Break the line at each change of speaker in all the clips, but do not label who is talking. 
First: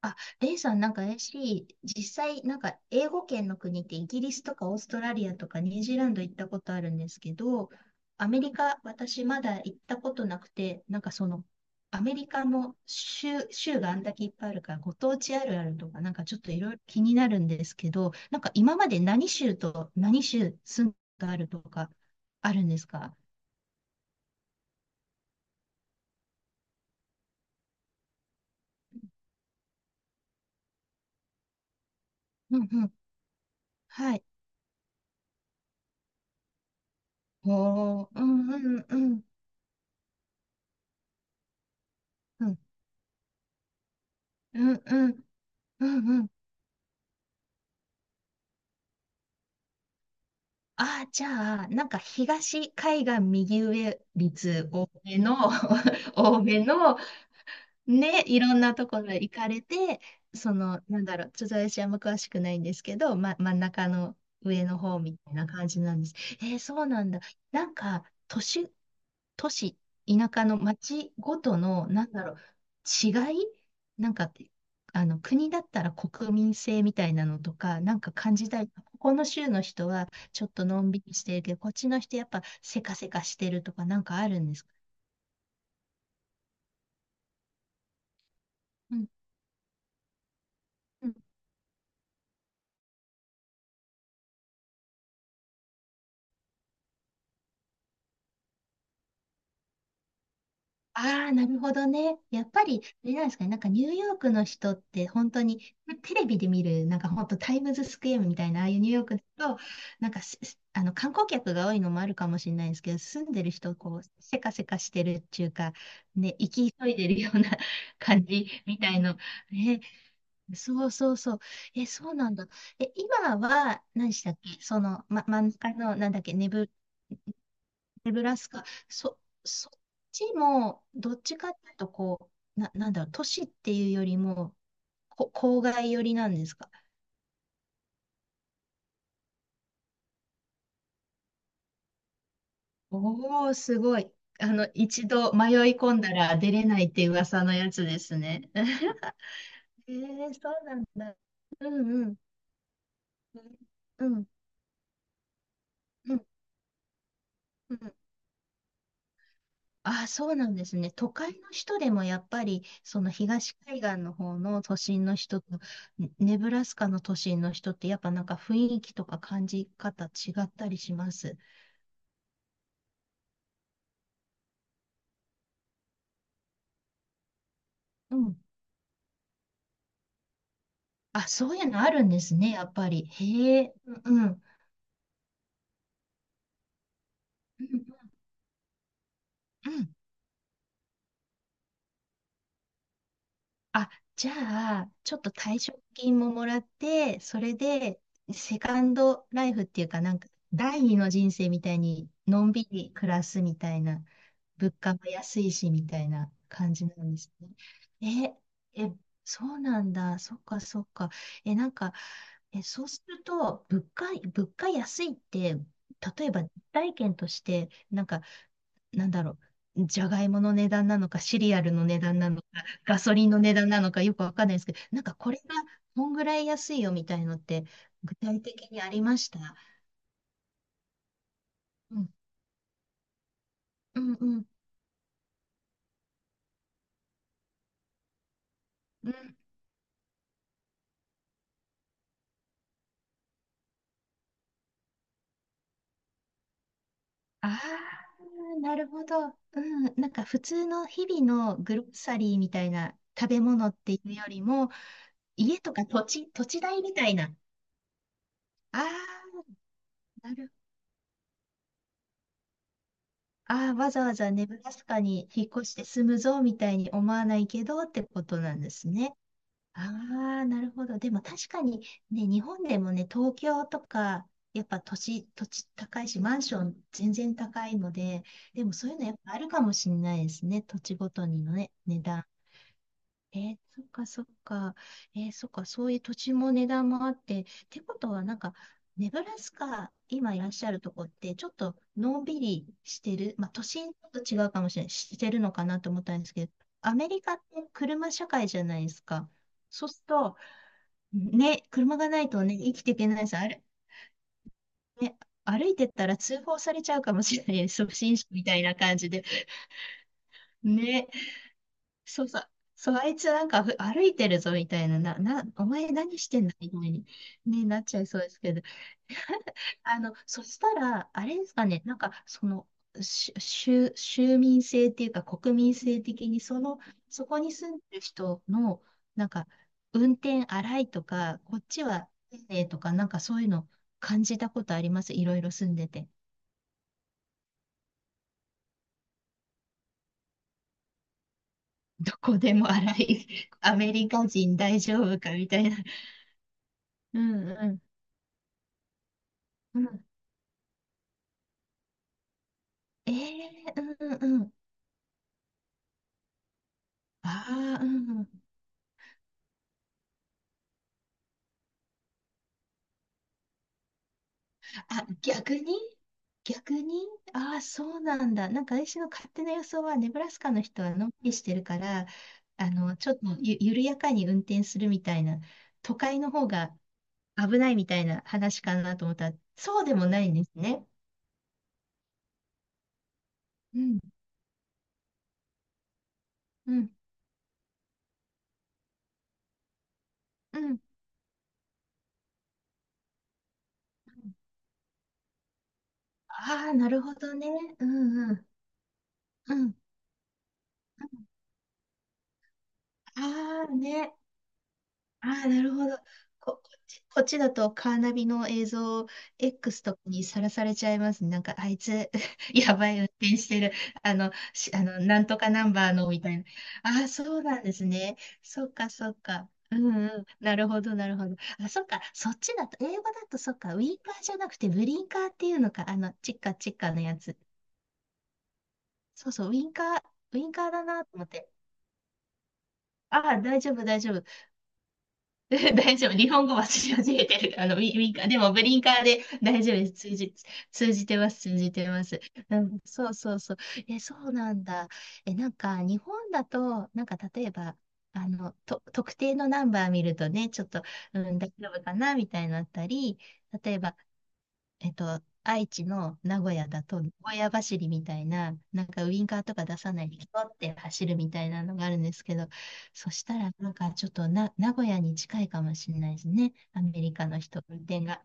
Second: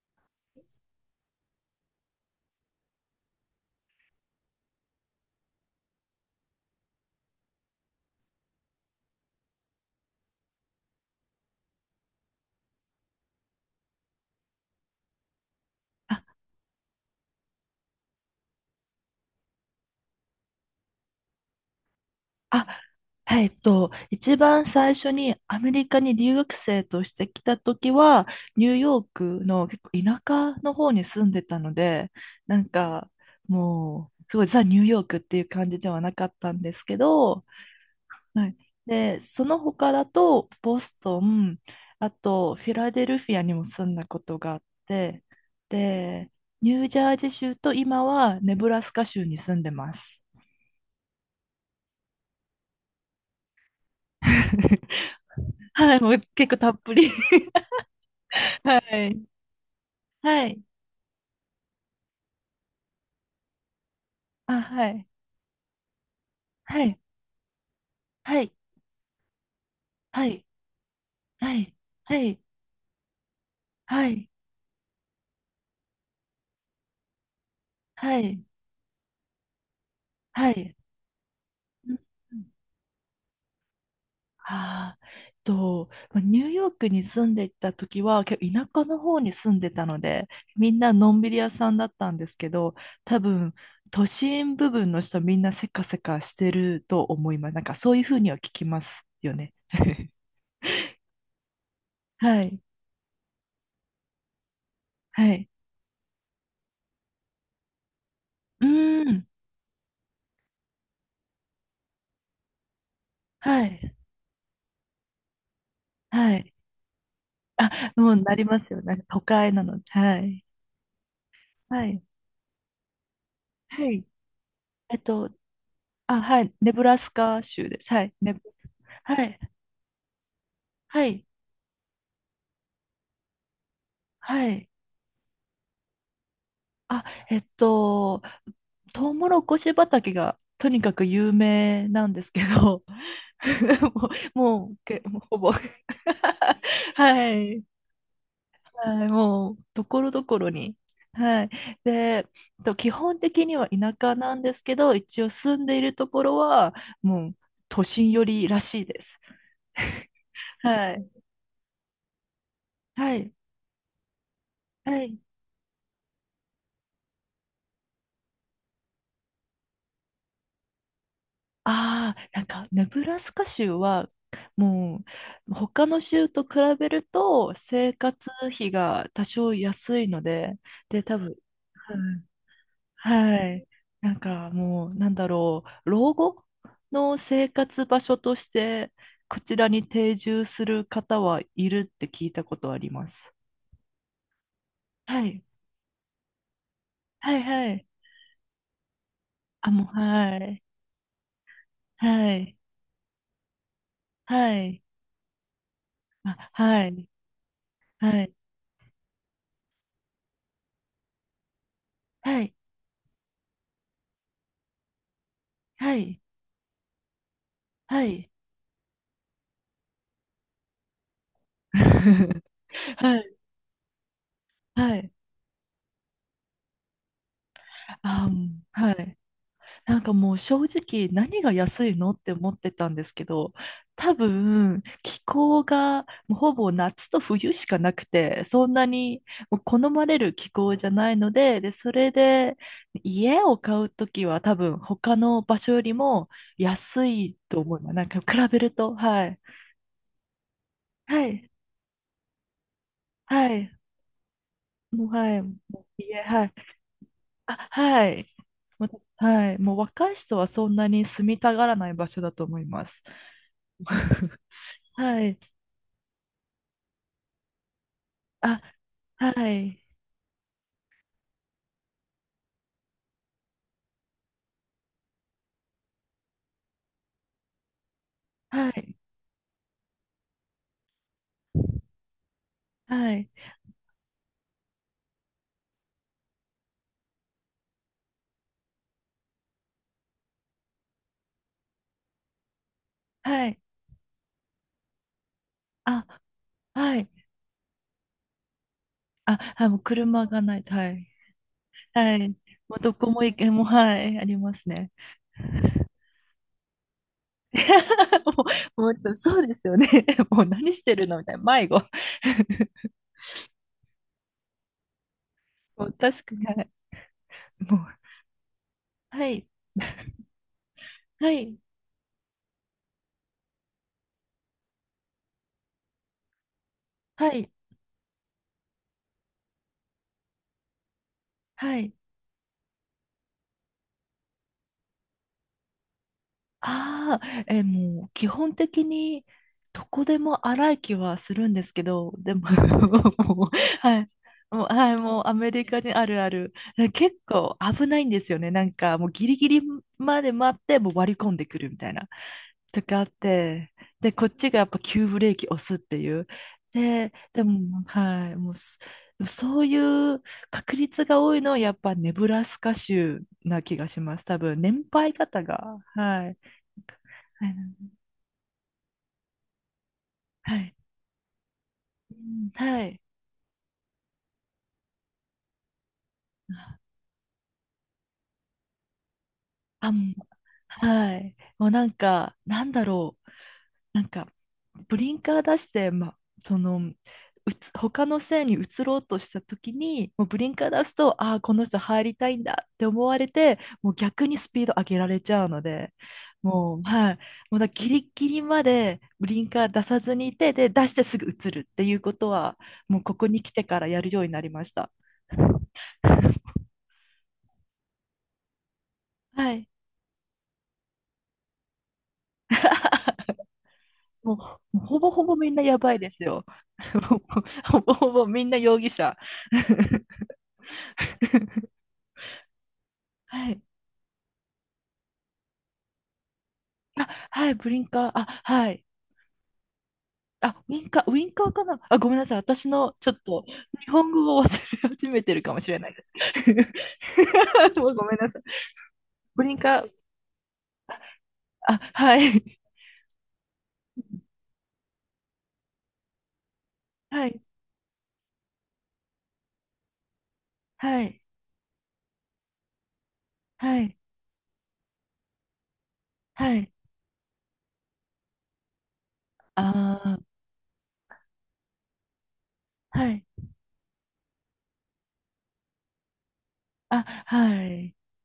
あ、レイさん、なんか 実際、なんか英語圏の国ってイギリスとかオーストラリアとかニュージーランド行ったことあるんですけど、アメリカ、私まだ行ったことなくて、なんかその、アメリカの州があんだけいっぱいあるから、ご当地あるあるとか、なんかちょっといろいろ気になるんですけど、なんか今まで何州と何州住んだあるとか、ある
あ、
んですか？
はい、一番最初にアメリカに留学生として来た時は、ニューヨークの結構田舎の方に住んでたので、な
う
ん
んうん。
かも
は
う、
い。
すごいザ・ニューヨークっていう感じではなかったんですけど、
おー、う
は
ん
い、
うんう
で、
ん。
その他だと、ボストン、あ
う
と
ん
フィラデルフィアにも住んだことがあ
う
っ
んうん。
て、
うんうん。
で、ニュージャージー州と今はネブラスカ州に住んでます。
ああ、じゃあ、なんか東海岸右上率 多めの、
はい、もう
多
結構
め
たっぷ
の。
り、
ね、いろんな
は
ところへ
い。
行かれて、
は
そ
い。
の、なんだろう、ちょっと私あんま詳しくないんですけど、真ん中の
あ、
上の
は
方
い。
みたいな感じなんです。えー
は
そう
い。
なんだ。なんか、
は
都
い。
市、都市、
は
田舎
い。
の町ご
は
と
い。
の、なん
は
だろう、
い。
違い。
は
なん
い。
か、あの、国だったら国民性みたいなのとか、なんか
は
感
い。
じたい。ここの州の人はちょっ
は
と
い。
のんびりしてるけど、こっち
う
の
ん
人やっ
う
ぱ
ん、
せかせかしてるとか、なんかあるんですか？
まあニューヨークに住んでいた時は、結構田舎
う
の
ん。
方に住んでたので、みんなのんびり屋さんだったんですけど、多分、都心部分の人みんなせかせかしてると思います。なんかそういうふうには聞きますよね。
ああ、なるほどね。
は
やっ
い。
ぱり、あれなんですかね。なんかニューヨークの人って本
は
当
い。
に、テレビで見る、なんか本当タイムズスクエアみたいな、あ
う
あいうニューヨ
ー
ークだ
ん。
と、なんかし、あの観光客が多いのもあるかもしれないんですけど、住んでる
は
人、
い。
こう、せかせかしてるっていうか、ね、
は
生
い。
き急いでるような
もう
感
なり
じ
ます
み
よ。
た
なん
い
か
の。
都会なの
ね、
で。はい。
そうそうそう。え、
はい。
そうなんだ。え、今は、
はい。
何でしたっけそ
えっ
の、ま、
と、
真ん中の、なんだ
あ、
っけ、
は
ネ
い。ネ
ブ
ブラスカ州です。は
ネ
い。
ブ
ネ
ラ
ブ、
スカ、そ、
はい。
そっちも、
は
どっ
い。
ちかっていうと、こう、なんだろう、都市っていうより
は
も、
い。
郊外寄りなんですか？
あ、えっと、トウモロコシ畑がとにかく有名なんですけど、
おお、す ごい。
も
あの、一
もう
度
ほ
迷
ぼ。
い込んだら出れないって
は
噂の
い。
やつですね。
はい。もう、と
え
ころど
ー、
こ
そ
ろ
うな
に。
んだ。
はい。
うんうん。
で、と基本的には田
う
舎
んうん
なんですけど、一応住んでいると
う
こ
ん。
ろは、もう、
う
都
ん。
心寄りらしいです。
ああ、そうなんですね。
は
都
い。
会の人でもやっぱり、その
はい。
東海岸の方の都
は
心の
い。
人と、ね、ネブラスカの都心の人って、やっぱなんか雰囲気とか感じ方違ったりします？
ああ、なんか、ネブラスカ州は、もう、他の州と比べると、生
う
活
ん。
費が多少安いので、で、多
あ、
分、
そういうのあるんですね、やっぱり。
は
へ
い。
え、
な
う
ん
ん、うん、
か、もう、なんだろう、老後の生
う
活
ん、
場所として、こちら
う
に
ん。
定住する方はいるって聞いたことあります。
あ、じゃあ、ちょっ
は
と
い。
退職金ももらって、
は
そ
い、
れ
はい。
で、セカンドライフっ
あ、
て
も
い
う、
うか、なんか、
はい。
第二の人生みたいに、
は
のん
い。
びり暮らすみたいな、
は
物
い。
価も安いし、みたいな
あ、
感
は
じな
い。
んです
はい。
ね。え、え、そうなんだ。そっか、そっか。え、なんか、
はい。
え、そうすると、物価安いって、
はい。
例えば、体験として、
は
なんか、
い。
なんだろう、じゃがいもの値段なのか、シリアル の値段なのか、ガソ
は
リン
い、
の値段なのか、よくわかんないですけど、
は
なん
い。
かこれがこんぐらい安いよみたいのって、具
あ、う
体
ん、
的にあ
は
りま
い。
した？
なんかもう正直何が安
う
い
ん、
のって思ってたんですけど、
う
多
ん、うん、
分気候がもうほぼ夏と冬しかなくて、そんな
う
に
ん。
もう好まれる気候じゃないので、で、それで家を買うときは多分他の場所よりも安い
あ
と思います。なんか比べ
あ、
る
なる
と、
ほ
は
ど。
い。
うん、なんか普通の日々
はい。
のグロッサリーみたいな食べ
は
物
い。
っていうよりも、
もう、はい。も
家とか
う
土
家、
地、
は
土
い。
地代みたいな。
あ、はい。
あ
もう、はい。
あ、
もう若い
な
人は
る
そんなに住みたがらない場所だと思います。
ああ、わざわざ ネブラスカ
は
に
い。
引っ越して住むぞみたいに思わないけどってことな
あ、
んですね。
は
あ
い。
あ、なるほど。でも確かにね、日本でもね、東京とか、やっぱ土地土地高いし、マンション全然高いので、で
は
もそうい
い。
うのやっぱあるかもしれないですね。土地ごとにのね、値段。
はい。
えーそっかそっか。えーそっか、そういう土地も値段もあって、ってことはなんか、ネブラスカ、今いらっしゃるとこって、ちょっとのんびりしてる、
は
まあ
い。
都心と違うかもしれない、してるのかなと思った
あ、
んですけど、ア
はい。
メリカって車社会じゃないですか。
あ、はい。もう
そうする
車
と、
がないと。はい。
ね、車が
は
ない
い。
とね、生
もう
きて
ど
いけ
こ
な
も
いし、
行
あ
け、
れ、
もう、はい。ありますね。
ね、歩いてったら通報されちゃうかもしれない。初心者
も
みたいな
う、も
感じ
う
で。
そうですよね。もう何してる
ね、
のみたいな。迷子。
そうさ、そう、あいつなんか歩いてるぞみたいな、な、な、お
も
前
う
何
確
し
か
て
に、
ん
は
だ
い。
みたいに、ね、
も
なっ
う、
ちゃいそうですけど。
はい。
あの、そしたら、あ
は
れです
い。
かね、なんか、その、州民性っていうか、国民性的に、その、そ
は
こ
い。
に住んでる人の、なんか、運転荒いとか、こっ
はい。
ち
はい。
は丁寧とか、なんかそういうの感じたことあります？いろいろ住んでて。
ああ、もう基本的にどこでも荒い気はするんですけど、
ど
で
こ
も
でも荒い、
もう、
ア メ
は
リ
い。
カ人
もう、
大
はい、
丈夫
もう
か
ア
み
メ
た
リ
いな。
カ人あるある。結
うん
構
うん。
危ないんですよね。なんかもうギリギリ
うん。
まで待って、もう割り込んでくるみたいな。とかあっ
え
て、
え。
で、こ
う
っ
んう
ち
ん。
がやっぱ急ブレーキ押すっていう。で
あ
も、
あ、う
はい、
ん。
もうす、そういう確率が多いのはやっぱネブラスカ州な気がします。多分、年
あ、
配方
逆に
が、はい、
逆に
は
ああー、
い、
そうなんだ。なんか私の勝手な予想は、ネブラスカ
は
の
い。
人はのんびりしてるから、
うん、
あ
は
の、
い。
ちょっと緩やかに運転するみたいな、都会の方が危ないみたいな話かなと思ったら、そう
あ、
でも
もう、
ないんですね。
はい。もうなんか、なんだろう。
うん、
なんか、ブリンカー出して、ま、そ
う
の、
ん、
他の線に移ろうとした時に、もうブリン
う
カー
ん。
出すと、ああ、この人入りたいんだって思われて、もう逆にスピード上げられちゃうので、
ああ、
もう、
なる
は
ほ
い。
どね。
もう
う
ギリギ
ん、う
リ
ん、
までブリン
う
カー
ん。
出さずにいて、で、出してすぐ移るっていうことは、もうここに来て
ああ、
からやる
ね。
ようになりました。
ああ、なるほど。こっちだとカーナビの映像
はい。
X とかにさらされちゃいますね。なんか、あいつ、やばい運転してる。あの、
も
し、
う、も
あ
うほ
の、
ぼ
な
ほ
ん
ぼ
とか
みんな
ナン
や
バー
ばい
の、
で
み
す
たい
よ。
な。ああ、
も
そ
う
うなんで
ほ
す
ぼほ
ね。
ぼみんな
そっ
容疑
か、そっ
者。
か。うんうん。なるほど、なるほど。あ、そっか。そっちだと、英語だと
は
そっ
い。
か。ウィンカーじゃなくて、ブリンカーっていうのか。あの、チッカチッカの
あ、
やつ。
はい、ブリンカー。あ、はい。
そうそう、ウィンカー、ウィン
あ、
カー
ウィ
だ
ンカー、
なと
ウ
思
ィ
っ
ンカ
て。
ーかなあ、ごめんなさい。私のちょっ
ああ、
と
大丈夫、
日
大
本
丈夫。
語を忘れ始めてる かもしれない
大
で
丈
す。
夫。日本語は知り始めてる。あ の、ウ
も
ィ、
う
ウ
ご
ィン
めん
カ
な
ー。
さ
で
い。
も、ブリンカーで
ブリン
大丈夫
カ
で
ー、
す。通じてます。通じ
あ、
てま
は
す。う
い。
ん、そうそうそう。え、そうなんだ。え、なんか、日本だと、なんか、
はい。
例えば、あの、特定のナンバー見るとね、ちょっと、
は
う
い。
ん、大丈夫かな、みたいになったり、例え
はい。
ば、愛知の名古
は
屋
い。
だと、名古屋走りみたいな、なんかウインカーと
あ
か出さないで、
ー、
ひょって走るみたいなのがあるんですけど、
は
そし
い。
たら、なんかちょっと名古屋に近いかもしれないですね。アメ
あ、
リカの人、
は
運
い。
転が。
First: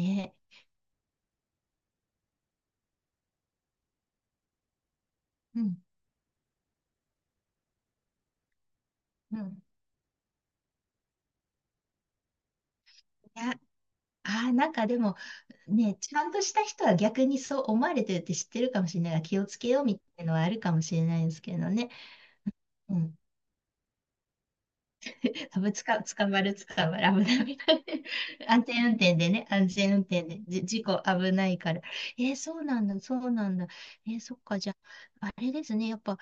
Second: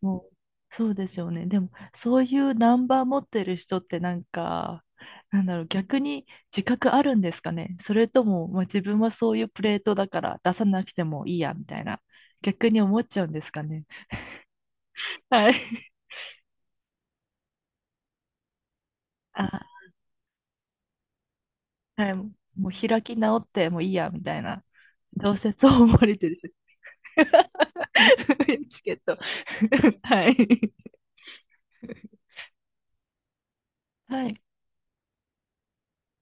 もうそうですよね。でも、そういうナンバー持ってる人ってなんか、なんだ
う
ろう、
ん。
逆に自覚あるんですかね。それとも、まあ、自分はそ
う
ういうプ
ん。
レートだから出さなくてもいいや、みたいな、逆に思っちゃうん
い
です
や、
かね。
あー、なんかでも、
はい。
ね、ちゃんとした人は逆にそう思われてるって知ってるかもしれないから、気を
あ、
つけようみたいなのはあるかもしれないですけどね。
はい。もう
う
開き
ん。
直ってもういいや、みたいな。どうせ
多
そ
分
う
つ
思
か、
われて
捕
る
ま
し。
る、捕まる、危ない、みたいな。安
チ
全運
ケッ
転
ト。
でね、安全 運転
はい。
で、事故危ないから。えーそうなんだ、そうなんだ。えー
は
そっ
い。
か、じゃあ、あれですね、やっぱ、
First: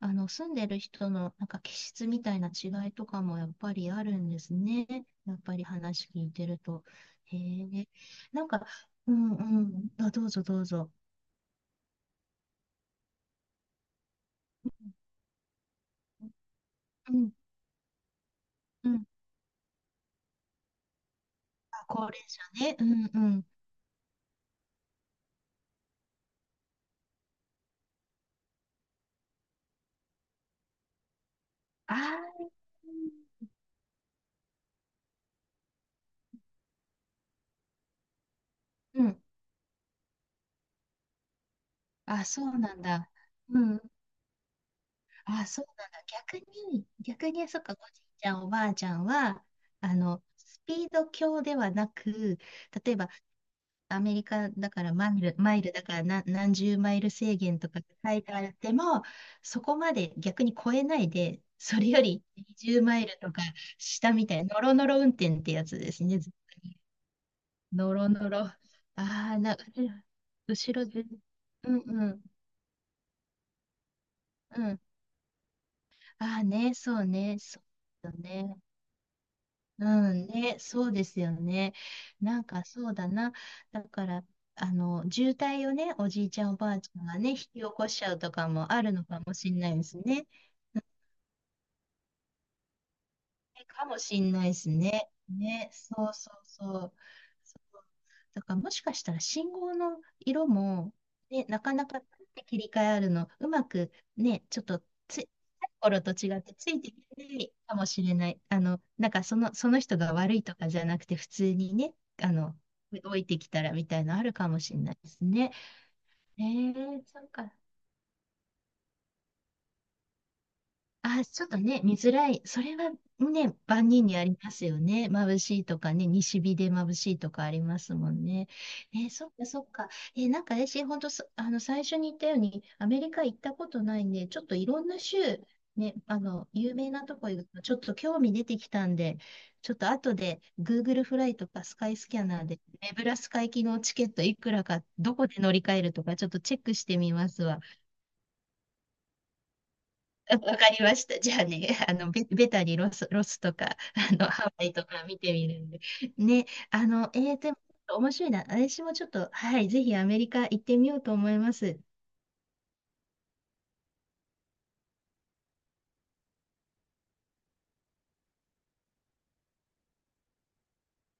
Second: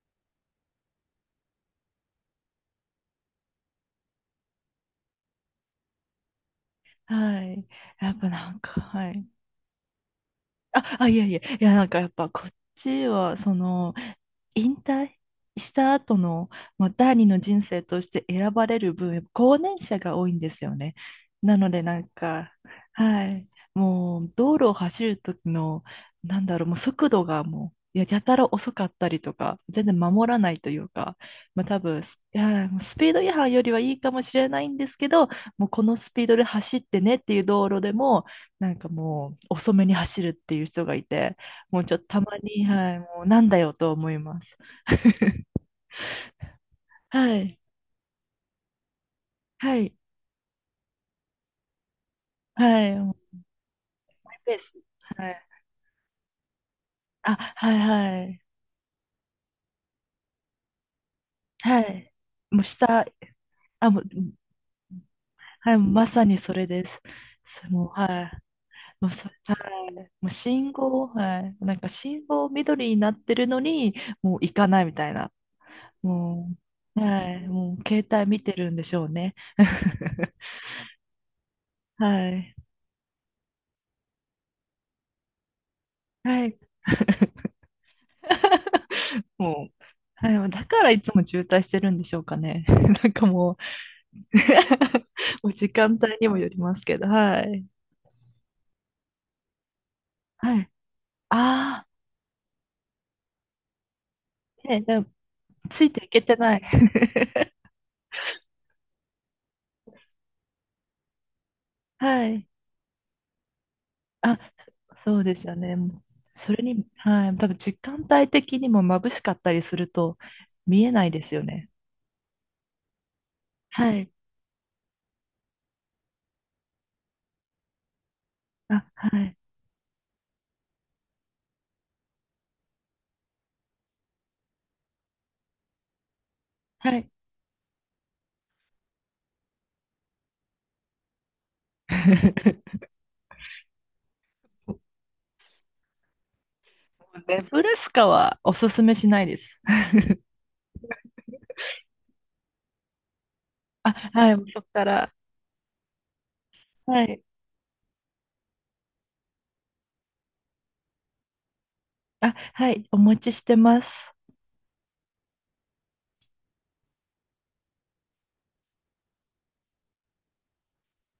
あの、住んでる人の、なんか、気質みたいな違いとかも、やっぱりあるんですね。やっぱり話聞いてると。へ
はい。
え、
やっぱ
なん
なん
か、
か、は
う
い。
んうん、あ、どうぞどう
あ、
ぞ。
あ、いやいや、いや、なんかやっぱこっちは、その、引退した後の、まあ、
う
第二
ん
の人生として選ばれ
う
る
ん。
分、高年者が多いんですよね。なので、
あ、
な
高
ん
齢
か、
者ね。うん
は
うん。
い、もう、道路を走る時の、なんだろう、もう速度がもう、いや、やたら遅かったりとか、全然守らないというか、まあ多
あ
分、すい
あ、
や、もうスピード違反よりはいいかもしれないんですけど、もうこのスピードで走ってねっていう道路でも、なんか
うん。
もう遅めに走るっていう人がいて、もうちょっとた
あ、
ま
そう
に、
なん
はい、も
だ。
うなんだ
う
よ
ん。
と思います。
あ、そうなんだ。逆に、逆
は
に、
い、
そっか、おじいちゃん、おばあちゃんは、
はい、
あの、スピード強ではなく、
は
例
い、
えば、
もう
アメリ
マイ
カ
ペー
だ
ス。
からマイ
は
ル、
い、
マイルだから何十マイル
あ、
制限と
はい、
か書
は
いて
い、
あっても、そこまで逆に超えないで、そ
は
れよ
い。
り
もう
20マ
下、
イルとか
あ、もう、
下みたいな、ノロノロ運転ってや
はい、
つです
ま
ね。
さ
ずっ
にそれ
とね、
です。すも
ノ
う、
ロ
は
ノ
い。
ロ。あ
もうは
あ、な、
い。もう信
後ろで。
号、はい。
う
なん
ん
か
うん。
信号緑になってるのに、もう行
う
か
ん。
ないみたいな。
ああ
も
ね、
う、
そう
は
ね、
い。
そう
もう携
だ
帯見て
ね。
るんでしょうね。
うん ね、そうですよね。
は
なん
い。
かそうだな。だから、あの、渋滞をね、おじいち
は
ゃんお
い。
ばあちゃんがね、引き起こしちゃうとかもあるのかもしれ
も
ないで
う、
すね。
はい、だからいつも渋滞してるんでしょうかね。なんかも
かもしんないですね。
う もう時
ね、
間
そう
帯に
そ
も
う
より
そ
ます
う。
けど、は
そ
い。
うだからもしかしたら信号の色
はい。
も、ね、なか
あ
なかパッて切り替えあるの、うまくね、ちょっ
あ、ね、
と
でも
つい、
つい
頃
てい
と
けて
違って
ない。
ついてきてないかもしれない。あの、なんかその人が悪いとかじゃなくて、普通にね、
は
あ
い。
の、動いてきたらみたいなのある
あ、
かもしれない
そ
で
そ
す
うです
ね。
よね。もう
え
それに、
ー、そ
は
う
い、多
か。
分時間帯的にも眩しかったりすると見えないで
あ、
すよ
ちょっと
ね。
ね、見づらい。それはね、万
は
人
い。
にありますよね。眩しいとかね、西日で眩しいとかありますもんね。
あ、
えー
は
そっ
い。
かそっか。えーなんか私、本当あの、最初に言ったように、アメリカ行ったことないんで、ちょっといろんな州、ね、あの、有名
は
な
い。
とこ行くと、ちょっと興味出てきたんで、ちょっと後で Google フライとかスカイスキャナーで、ネブラスカ行きのチケットいくらか、どこで乗り換えるとか、ちょっとチェックしてみま
ネ
すわ。
ブラスカはおすすめしないです。
わかりました。じゃあね、あの、ベタにロスとか、
あ、
あの、
はい、もう
ハ
そ
ワ
こ
イ
か
とか
ら。
見てみるんで。ね、あ
は
の、
い、
でも、面白いな。私もちょっと、はい、ぜひアメリカ行ってみようと思います。
あ、はい、お持ちしてます。